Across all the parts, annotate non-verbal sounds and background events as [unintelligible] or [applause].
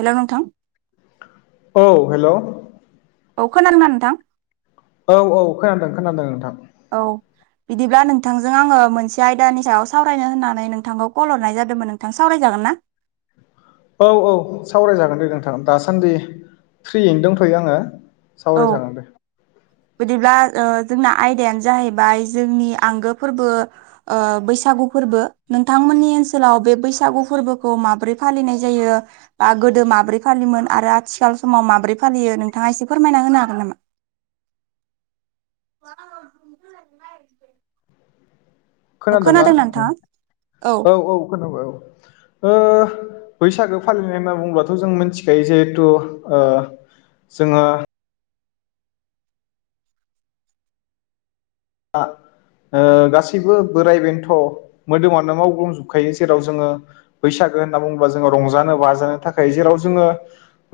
हेल' नोंथां औ हेल' औ खोनादों ना नोंथां औ औ खोनादों खोनादों नोंथां औ बिदिब्ला नोंथांजों आङो मोनसे आयदानि सायाव सावरायनो होननानै नोंथांखौ कल हरनाय जादोंमोन नोंथां सावरायजागोन ना औ औ सावरायजागोन दे नोंथां दासान्दि फ्रियिनो दंथ'यो आङो सावराय औ जागोन दे बिदिब्ला ओ जोंना आयदायानो जाहैबाय जोंनि आंगो फोरबो ओ बैसागु फोरबो नोंथांमोननि ओनसोलाव बे बैसागु फोरबोखौ माब्रै फालिनाय जायो बा गोदो माब्रै फालियोमोन आरो आथिखाल समाव माबोरै फालियो नोंथाङा इसे फोरमायना होनो हागोन नामा [unintelligible] औ खोनादोंना? नोंथाङा [unintelligible] औ ओ बैसागो फालिनाय होनना बुङोबथ' जों मिथिखायो जिहेथु ओ जोङो आ ओ गासिबो बोराइ बेन्थ' मोदोमानो मावग्लुंजोबखायो जेराव जोङो बैसागो होनना बुङोबा जोङो रंजानो बाजानो थाखाय जेराव जोङो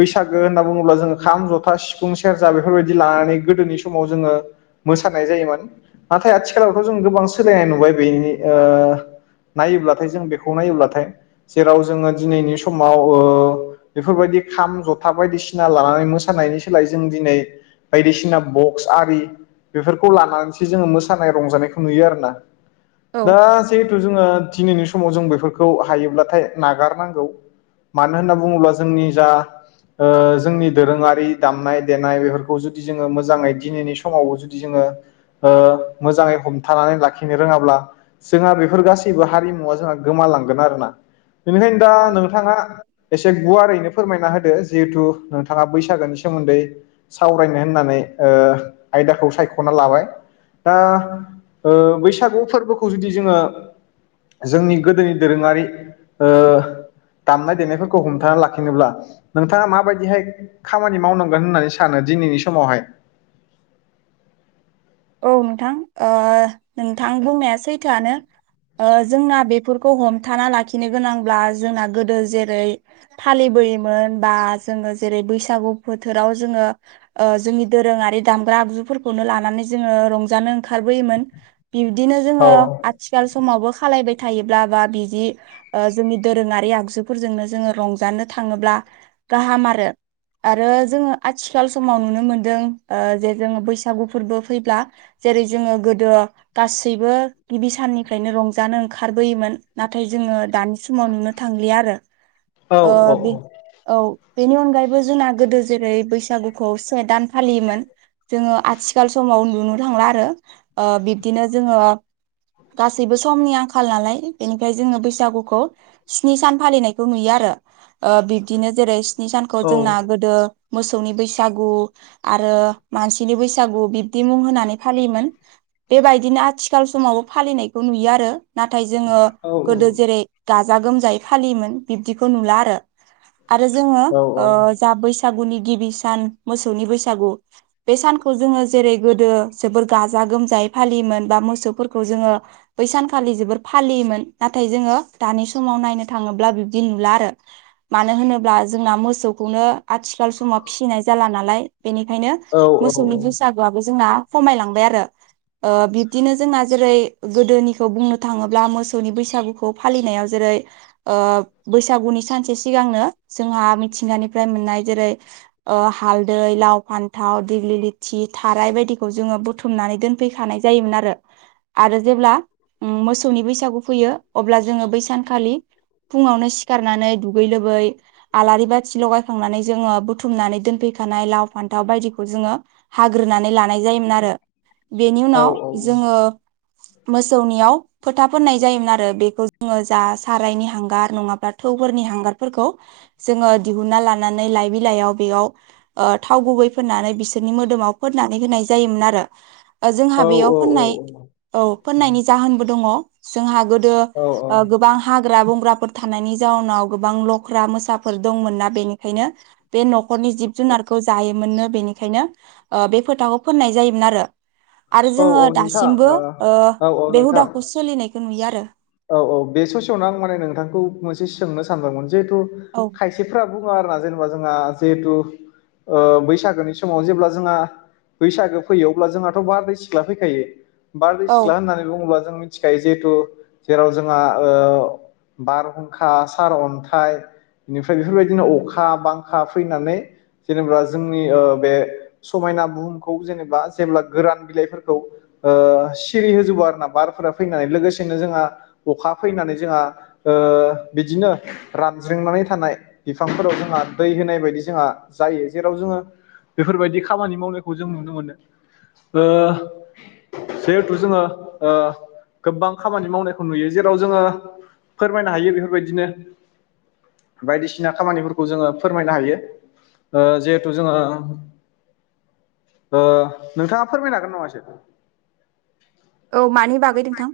बैसागो होनना बुङोब्ला जोङो खाम जथा सिफुं सेरजा बेफोरबायदि लानानै गोदोनि समाव जोङो मोसानाय जायोमोन नाथाय आथिखालावथ' जों गोबां सोलायनाय नुबाय बेनि ओ नायोब्लाथाय जों बेखौ नायोब्लाथाय जेराव जोंङो दिनैनि समाव ओ बेफोरबायदि खाम जथा बायदिसिना लानानै मोसानायनि सोलाय जों दिनै बायदिसिना बक्स आरि बेफोरखौ लानानै जो मोसानाय रंजानायखौ नुयो आरोना औ दा जिहेथु जोंङो दिनैनि समाव जों बेफोरखौ हायोब्लाथाय नागारनांगौ मानो होनना बुङोब्ला जोंनि जा जोंनि दोरोङारि दामनाय देनाय बेफोरखौ जुदि जोंङो मोजांङै दिनैनि समावबो जुदि जोंङो ओ मोजाङै हमथानानै लाखिनो रोङाब्ला जोंहा बेफोर गासैबो हारिमुवा जोंहा गोमालांगोन आरोना बिनिखायनो दा नोंथाङा एसे गुवारैनो फोरमायना होदो जिहेथु नोंथाङा बैसागोनि सोमोन्दै सावरायनो होननानै ओ आयदाखौ सायख'ना लाबाय दा ओ बैसागु फोरबोखौ जुदि जोङो जोंनि गोदोनि दोरोङारि ओ दामनाय देनायफोरखौ हमथा लाखिनोब्ला नोंथाङा माबायदिहाय खामानि मावनांगोन होननानै सानो दिनैनि समावहाय औ नोंथां ओ नोंथां बुंनाया सैथोआनो। जोंना बेफोरखौ हमथाना लाखिनो गोनांब्ला जोंना गोदो जेरै फालिबोयोमोन बा जोङो जेरै बैसागु बोथोराव जोङो जोंनि दोरोङारि दामग्रा आगजुफोरखौनो लानानै जो रंजानो ओंखारबोयोमोन बिब्दिनो औ जोंङो सिखाल समावबो खालायबाय थायोब्ला बा बिदि जोंनि दोरोंङारि आगजुफोरजोंनो जोंङो रंजानो थांङोब्ला गाहाम आरो आरो जोंङो आथिखाल समाव नुनो मोनदों जे जोंङो बैसागु फोरबो फैब्ला जेरै जोंङो गोदो गासैबो गिबि साननिफ्रायनो रंजानो ओंखारबोयोमोन नाथाय जोंङो दानि समाव नुनो थांलिया आरो औ औ बे औ बेनि अनगायैबो जोंना गोदो जेरै बैसागुखौ से दान फालियोमोन जोंङो आथिखाल समाव नुनो थांला आरो बिब्दिनो जोंङो गासैबो समनि आंखाल नालाय बेनिफ्राय जोंङो बैसागुखौ स्नि सान फालिनायखौ नुयो आरो बिब्दिनो जेरै नि सानखौ औ जोंना गोदो मोसौनि बैसागु आरो मानसिनि बैसागु बिदि मुं होनानै फालियोमोन बेबायदिनो आथिखाल समावबो फालिनायखौ नुयो आरो नाथाय जोंङो गोदो जेरै गाजा गोमजायै फालियोमोन बिब्दिखौ नुला आरो आरो जोंङो औ जा बैसागुनि गिबि सान मोसौनि बैसागु बे सानखौ जोंङो जेरै गोदो जोबोर गाजा गोमजायै फालियोमोन बा मोसौफोरखौ जोंङो बै सानखालि जोबोर फालियोमोन नाथाय जोंङो दानि समाव नायनो थांङोब्ला बिब्दि नुला आरो मानो होनोब्ला जोंना मोसौखौनो आथिखाल समाव फिसिनाय जाला नालाय बेनिखायनो मोसौनि बैसागोआबो जोंना खमायलांबाय आरो बिब्दिनो जोंना जेरै गोदोनिखौ बुंनो थांङोब्ला मोसौनि बैसागुखौ फालिनायाव जेरै बैसागुनि सानसे सिगांनो जोंहा मिथिंगानिफ्राय मोननाय जेरै हालदै लाव फान्थाव दिग्लि ल थि थाराय बायदिखौ जोंङो बुथुमनानै दोनफैखानाय जायोमोन आरो आरो जेब्ला मोसौनि बैसागु फैयो अब्ला जोंङो बैसानखालि फुङावनो सिखारनानै दुगै लोबै आलारि बाथि लगायखांनानै जोंङो बुथुमनानै दोनफैखानाय लाव फान्थाव बायदिखौ जोंङो हाग्रोनानै लानाय जायोमोन आरो बेनि उनाव जोंङो मोसौनियाव फोथा फोननाय जायोमोन आरो बेखौ जोङो जा सारायनि हांगार नङाब्ला थौफोरनि हांगारफोरखौ जोङो दिहुना लानानै लाइ बिलाइयाव बेयाव ओ थाव गुबै फोननानै बिसोरनि मो मोदोमाव फोननानै होनाय जायोमोन आरो जोंहा बेयाव फोननाय औ फोननायनि जाहोनबो दङ' जोंहा गोदो औ औ ओ गोबां हाग्रा बंग्राफोर थानायनि जाउनाव गोबां लख्रा, मोसाफोर दंमोनना बेनिखायनो बे न'खरनि जिब जुनारखौ जायोमोननो बेनिखायनो ओ बे फोथाखौ फोननाय जायोमोन आरो। आरो औ जोङो औ नोंथां दासिमबो ओ औ औ बे नोंथां हुदाखौ सोलिनायखौ नुयो आरो। औ औ बे ससेयावनो आं माने नोंथांखौ मोनसे सोंनो सानदोंगौमोन जिहेथु औ खायसेफोरारा बुङो आरोना जेनेबा जोंहा जहेथु बैसागोनि समाव जेब्ला जोंहा बैसागो फैयो अब्ला जोंहाथ बारदै सिख्ला फैखायो बारदै औ सिख्ला होननानै बुङोब्ला जों मिथिखायो जिहेतु जेराव जोंहा बारहुंखा सार अन्थाइ बेनिफ्राय बेफोरबायदिनो अखा बांखा फैनानै जेनेबा जोंनि बे समायना बुहुमखौ जेनेबा जेब्ला गोरान बिलाइफोरखौ ओ सिरि होजोबो आर ना बारफोरा फैनानै लोगोसेनो जोंहा अखा फैनानै जोंहा ओ बिदिनो रानज्रिंनानै थानाय बिफांफोराव जोंहा दै होनाय बायदि जोंहा जायो जेराव जोङो बेफोरबायदि खामानि मावनायखौ जों नुनो मोनो। ओ जिहेथु जोङो ओ गोबां खामानि मावनाय खौ नुयो जेराव जोङो फोरमायनो हायो। बेफोरबायदिनो बायदिसिना खामानिफोरखौ जोङो फोरमायनो हायो। ओ जिहेथु जोङो ओ नोंथाङा फोरमायनो हागोन नामा एसे? औ मानि बागै नोंथां?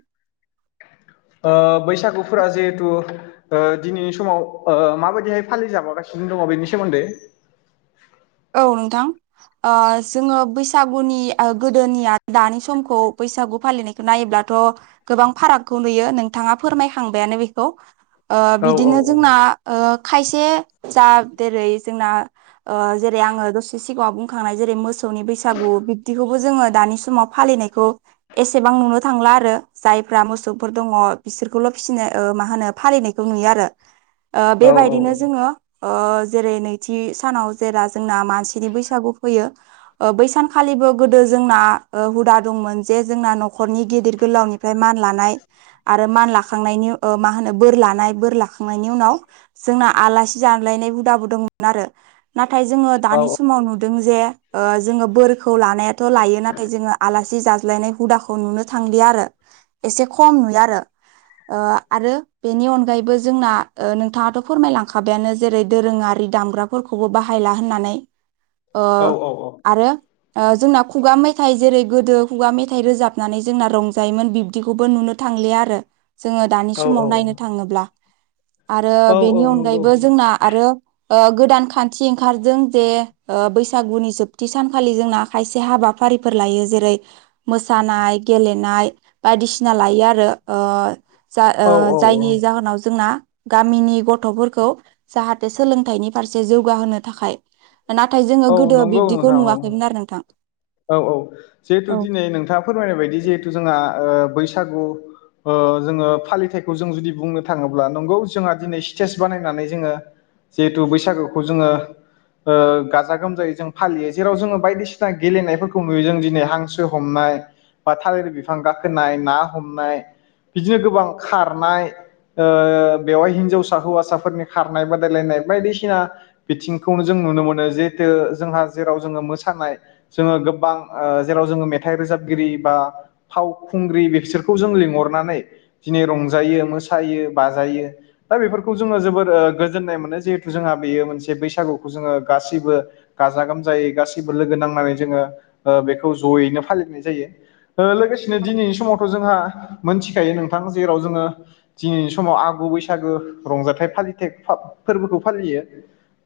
ओ बैसागुफोरा जिहेथु ओ दिनैनि समाव ओ माबायदिहाय फालि जाबोगासिनो दङ' बेनि सोमोन्दै औ नोंथां। ओ जोङो बैसागुनि ओ गोदोनिया दानि समखौ बैसागु फालिनाय नायोब्लाथ' गोबां फारागखौ नुयो नोंथाङा फोरमायखांबायानो बेखौ। ओ औ औ बिदिनो जोंना ओ खायसे जा जेरै जोंना ओ जेरै आङो दसे सिगाङाव बुंखांनाय जेरै मोसौनि बैसागु बिब्दिखौबो जोङो दानि समाव फालिनायखौ एसेबां नुनो थांला आरो जायफ्रा मोसौफोर दङ बिसोरखौल' फिसिनो ओ मा होनो फालिनाय खौ नुयो आरो। ओ औ बेबायदिनो जोङो ओ जेरै नैथि सानाव जेरा जोंना मानसिनि बैसागु फैयो ओ बैसानखालिबो गोदो जोंना ओ हुदा दंमोन जे जोंना न'खरनि गिदिर गोलावनि फ्राय मान लानाय आरो मान लाखांनायनि ओ मा होनो बोर लानाय बोर लाखांनायनि उनाव जोंना आलासि जानलायनाय हुदाबो दंमोन आरो। नाथाय जोङो दानि समाव नुदों जे ओ जोङो बोरखौ लानाया थ' लायो नाथाय जोङो आलासि जाज्लायनाय हुदाखौ नुनो थांलिया आरो एसे खम नुयो आरो। ओ आरो बेनि अनगायैबो जोंना ओ नोंथाङाथ' फोरमायलांखाबायानो जेरै दोरोङारि दामग्राफोरखौबो बाहायला होननानै ओ औ आरो ओ जोंना खुगा मेथाइ जेरै गोदो खुगा मेथाइ रोजाबनानै जोंना रंजायोमोन बिब्दिखौबो नुनो थांलिया आरो जोङो दानि समाव नायनो थाङोब्ला। आरो औ बेनि नंगौ अनगायैबो जोंना ओ आरो गोदान खान्थि ओंखारदों जे ओ बैसागुनि जोबथि सानखालि जोंना खायसे हाबाफारिफोर लायो जेरै मोसानाय गेलेनाय बायदिसिना लायो आरो ओ ओ औ औ जायनि जाहोनाव जोंना गामिनि गथ'फोरखौ जाहाथे सोलोंथाइनि फारसे जौगाहोनो थाखाय नाथाय जों औ नंगौ नोंथां औ औ औ जिहेथु औ दिनै नोंथाङा फोरमायनाय बायदि जिहेथु जोंहा ओ बैसागु ओ जोङो फालिथायाइखौ जों जुदि बुंनो थाङोब्ला नंगौ जोंहा दिनै स्टेज बानायनानै जोङो जिहेथु बैसागुखौ जोङो ओ गा गाजा-गोमजायै जों फालियो जेराव जोङो बायदिसिना गेलेनायफोरखौ नुयो जों दिनै हांसो हमनाय बा थालिर बिफां गाखोनाय ना हमनाय बिदिनो गोबां खारनाय ओ बेवहाय हिन्जावसा हौवासाफोरनि खारनाय बादायलायनाय बायदिसिना बिथिंखौनो जों नुनो मोनो जिहेथु जोंहा जेराव जोङो मोसानाय जोङो गोबां ओ जेराव जोङो मेथाइ रोजाबगिरि बा फावखुंग्रि बिसोरखौ जों लिंहरनानै दिनै रंजायो मोसायो बाजायो। दा बेफोरखौ जोङो जोबोर ओ गोजोन्नाय मोनो, जिहेथु जोंहा बेयो मोनसे बैसागुखौ जोङो गासैबो गाजा गोमजायै गासिबो लोगो नांनानै जोङो ओ बेखौ ज'यैनो फालिनाय जायो। ओ लोगोसेनो दिनैनि समावथ' जोंहा मोनथिखायो नोंथां जेराव जोङो दिनिनि समाव आगु बैसागो रंजाथाइ फालिथाय फा-फोरबोखौ फालियो।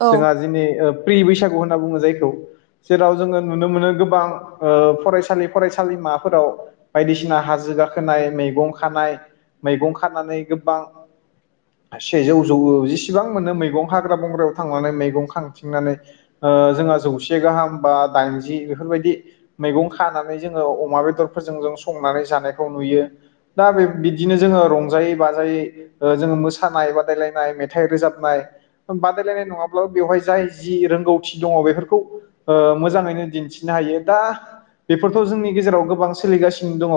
औ जोंहा दिनि ओ फ्रि बैसागु होनना बुङो जायखौ। जेराव जोङो नुनो मोनो गोबां ओ फरायसालि फरायसालि माबाफोराव बायदिसिना हाजो गाखोनाय मैगं खानाय मैगं खानानै गोबां सेजौ [unintelligible] जेसेबां मोनो मैगं हाग्रा बंग्रायाव थांनानै मैगं खांथिंनानै ओ जोंहा जौसे गाहाम बा दाइनजि बेफोरबायदि मैगं खानानै जोंङो अमा बेदरफोरजों जों संनानै जानायखौ नुयो। दा बिदिनो जोंङो रंजायै-बाजायै ओ जोंङो मोसानाय बादायलायनाय, मेथाइ रोजाबनाय बादायलायनाय नंङाब्लाबो बेवहाय जाय जि रोंगौथि [unintelligible] बेफोरखौ ओ मोजाङैनो दिन्थिनो हायो दा बेफोरथ' जोंनि गेजेराव गोबां सोलिगासिनो दंङ'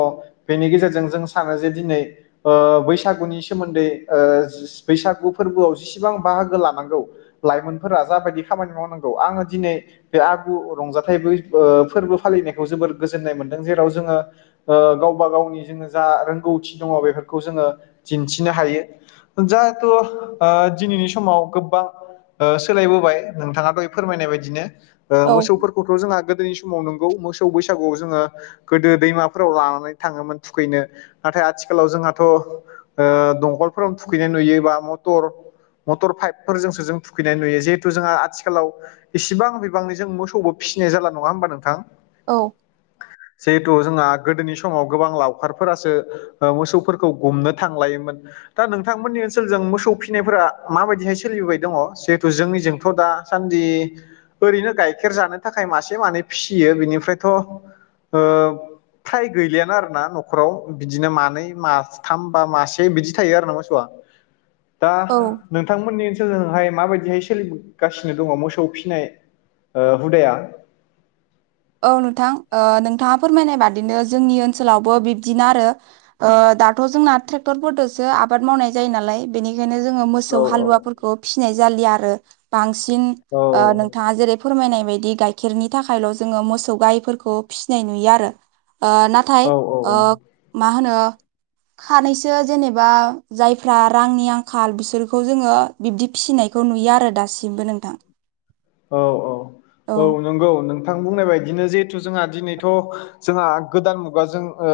बेनि गेजेरजों जों सानो जे दिनै ओ बैसागुनि सोमोन्दै ओ बैसागु फोरबोआव जेसेबां बाहागो लानांगौ लाइमोनफोरा जाबायदि खामानि मावनांगौ खौ आंङो दिनै बे आगु रंजाथाइ फोरबो फालिनायखौ जोबोर गोजोननाय मोन्दों जेराव जोंङो। ओ गावबा गावनि जोंङो जा रोंगौथि दंङ' बेफोरखौ जोंङो दिन्थिनो हायो। जाहेथु दिनैनि समाव गोबां सोलायबोबाय नोंथाङाथ' फोरमायनाय बायदिनो ओ औ मोसौफोरखौथ' जोंहा गोदोनि समाव नंगौ मोसौ बैसागुआव जोंङो गोदो दैमाफोराव लानानै थांङोमोन थुखैनो नाथाय आथिखालाव जोंहाथ' ओ दंखलफोराव थुखैनाय नुयो बा मटर मटर पाइपफोरजोंसो जों थुखैनाय नुयो। जिहेथु जोंहा आथिखालाव इसिबां बिबांनि जों मोसौबो फिसिनाय जाला नंङा होमबा नोंथां‌। औ। जिहेथु जोंहा गोदोनि समाव गोबां लावखारफोरासो ओ मोसौफोरखौ गुमनो थांलायोमोन। दा नोंथांमोननि ओनसोलजों मोसौ फिसिनायफोरा माबायदिहाय सोलिबोबाय दंङ जिहेथु जोंनिजोंथ' दा दासान्दि ओरैनो गाइखेर जानो थाखाय मासे मानै फिसियो बिनिफ्रायथ' ओ। फ्राय गैलियानो आर ना न'खराव बिदिनो मानै माथाम बा मासे बिदि थायो आरो ना मोसौआ [inaudible] दा औ नोंथांमोननि ओनसोलजोंहाय माबायदिहाय सोलिगासिनो दंङ' मोसौ फिसि फिनाय ओ हुदाया औ नोंथां। ओ नोंथांङा फोरमायनाय बादिनो जोंनि ओनसोलावबो बिबदिनो आरो ओ दाथ' जोंना ट्रेक्टरफोरदसो आबाद मावनाय जायो नालाय। बेनिखायनो जोंङो मोसौ औ औ हालुवाफोरखौ फिसिनाय जालि आरो बांसिन औ नोंथांङा जेरै फोरमायनाय बायदि गाइखेरनि थाखायल। जोंङो मोसौ गायफोरखौ फिसिनाय नुयो आरो ओ-नाथाय औ औ ओ औ मा होनो। खानैसो जेनेबा जायफ्रा रांनि आंखाल बिसोरखौ जोंङो। बिब्दि फिसिनायखौ नुयो आरो दासिमबो नोंथां। औ औ औ नंगौ नोंथां बुंनाय बायदिनो जिहेथु जोंहा दिनैथ जोंहा गोदान मुगाजों ओ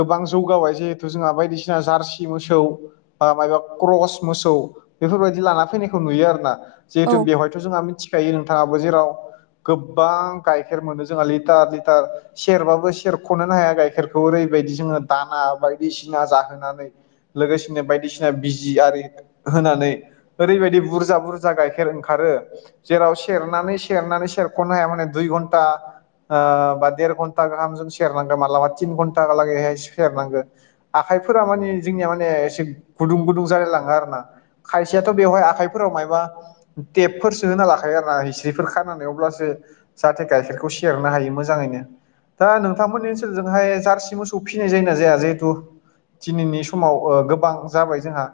गोबां जौगाबाय जिहेथु जोंहा बायदिसिना जारसि मोसौ। ओ माबबा क्रस मोसौ बेफोरबायदि लाना फैनायखौ नुयो आरो ना। जिहेथु औ बेवहायथ' जोंहा मिथिखायो नोंथांङाबो जेराव गोबां गाइखेर मोनो जोंहा लिटार लिटार सेरबाबो सेरखनोनो हाया गाइखेर बे ओरैबायदि जोंङो दाना बायदिसिना जाहोनानै लोगोसेनो बायदिसिना बिजि आरि होनानै ओरैबायदि बुरजा बुरजा गाइखेर ओंखारो। जेराव सेरनानै सेरनानै सेरख'नो हाया माने दुइ घन्टा। ओ बा देर घन्टा गाहामजों सेरनांगो मालाबा तिन घन्टालागैहाय सेर नांगोन। आखाइफोरा माने जोंनिया माने एसे गुदुं गुदुं जालाय लांङो आरो ना। खायसेयाथ बेवहाय आखाइफोराव मायबा थेबफोर होना लाखायो आरो ना हिस्रिफोर खनानै अब्लासो जाहाथे गाइखेरखौ सेरनो हायो मोजांङैनो। दा नोंथांमोननि ओनसोलजोंहाय जार्सि मोसौ फिनाय जायो ना जाया जिहेथु। दिनैनि समाव गोबां जाबाय जोंहा।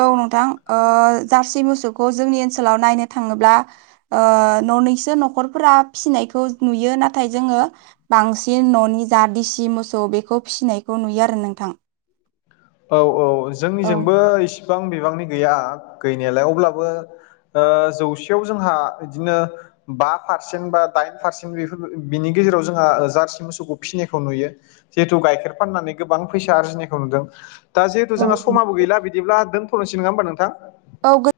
औ नोंथां ओ-जारसि मोसौखौ जोंनि ओनसोलाव नायनो थाङोब्ला। ओ-ननैसो नखरफोरा फिनायखौ नुयो नाथाय जोङो। बांसिन ननि जा दिेसि मोसौ बेखौ फिसिनायखौ नुयो आरो नोंथां। औ औ औ जोंनिजोंबो इसिबां बिबांनि गैया गैनायालाय अब्लाबो। जौसेयाव जोंहा इदिनो। बा पारसेन्ट बा दाइन पारसेन्ट बेफोर बिनि गेजेराव जोंहा जार्सि मोसौखौ फिसिनायखौ नुयो। जिहेतु गाइखेर फाननानै गोबां फैसा आरजिनायखौ नुदों। दा जिहेथु औ जोंहा समाबो गैला बिदिब्ला दोनथनसै नङ होमबा नोंथां। औ गो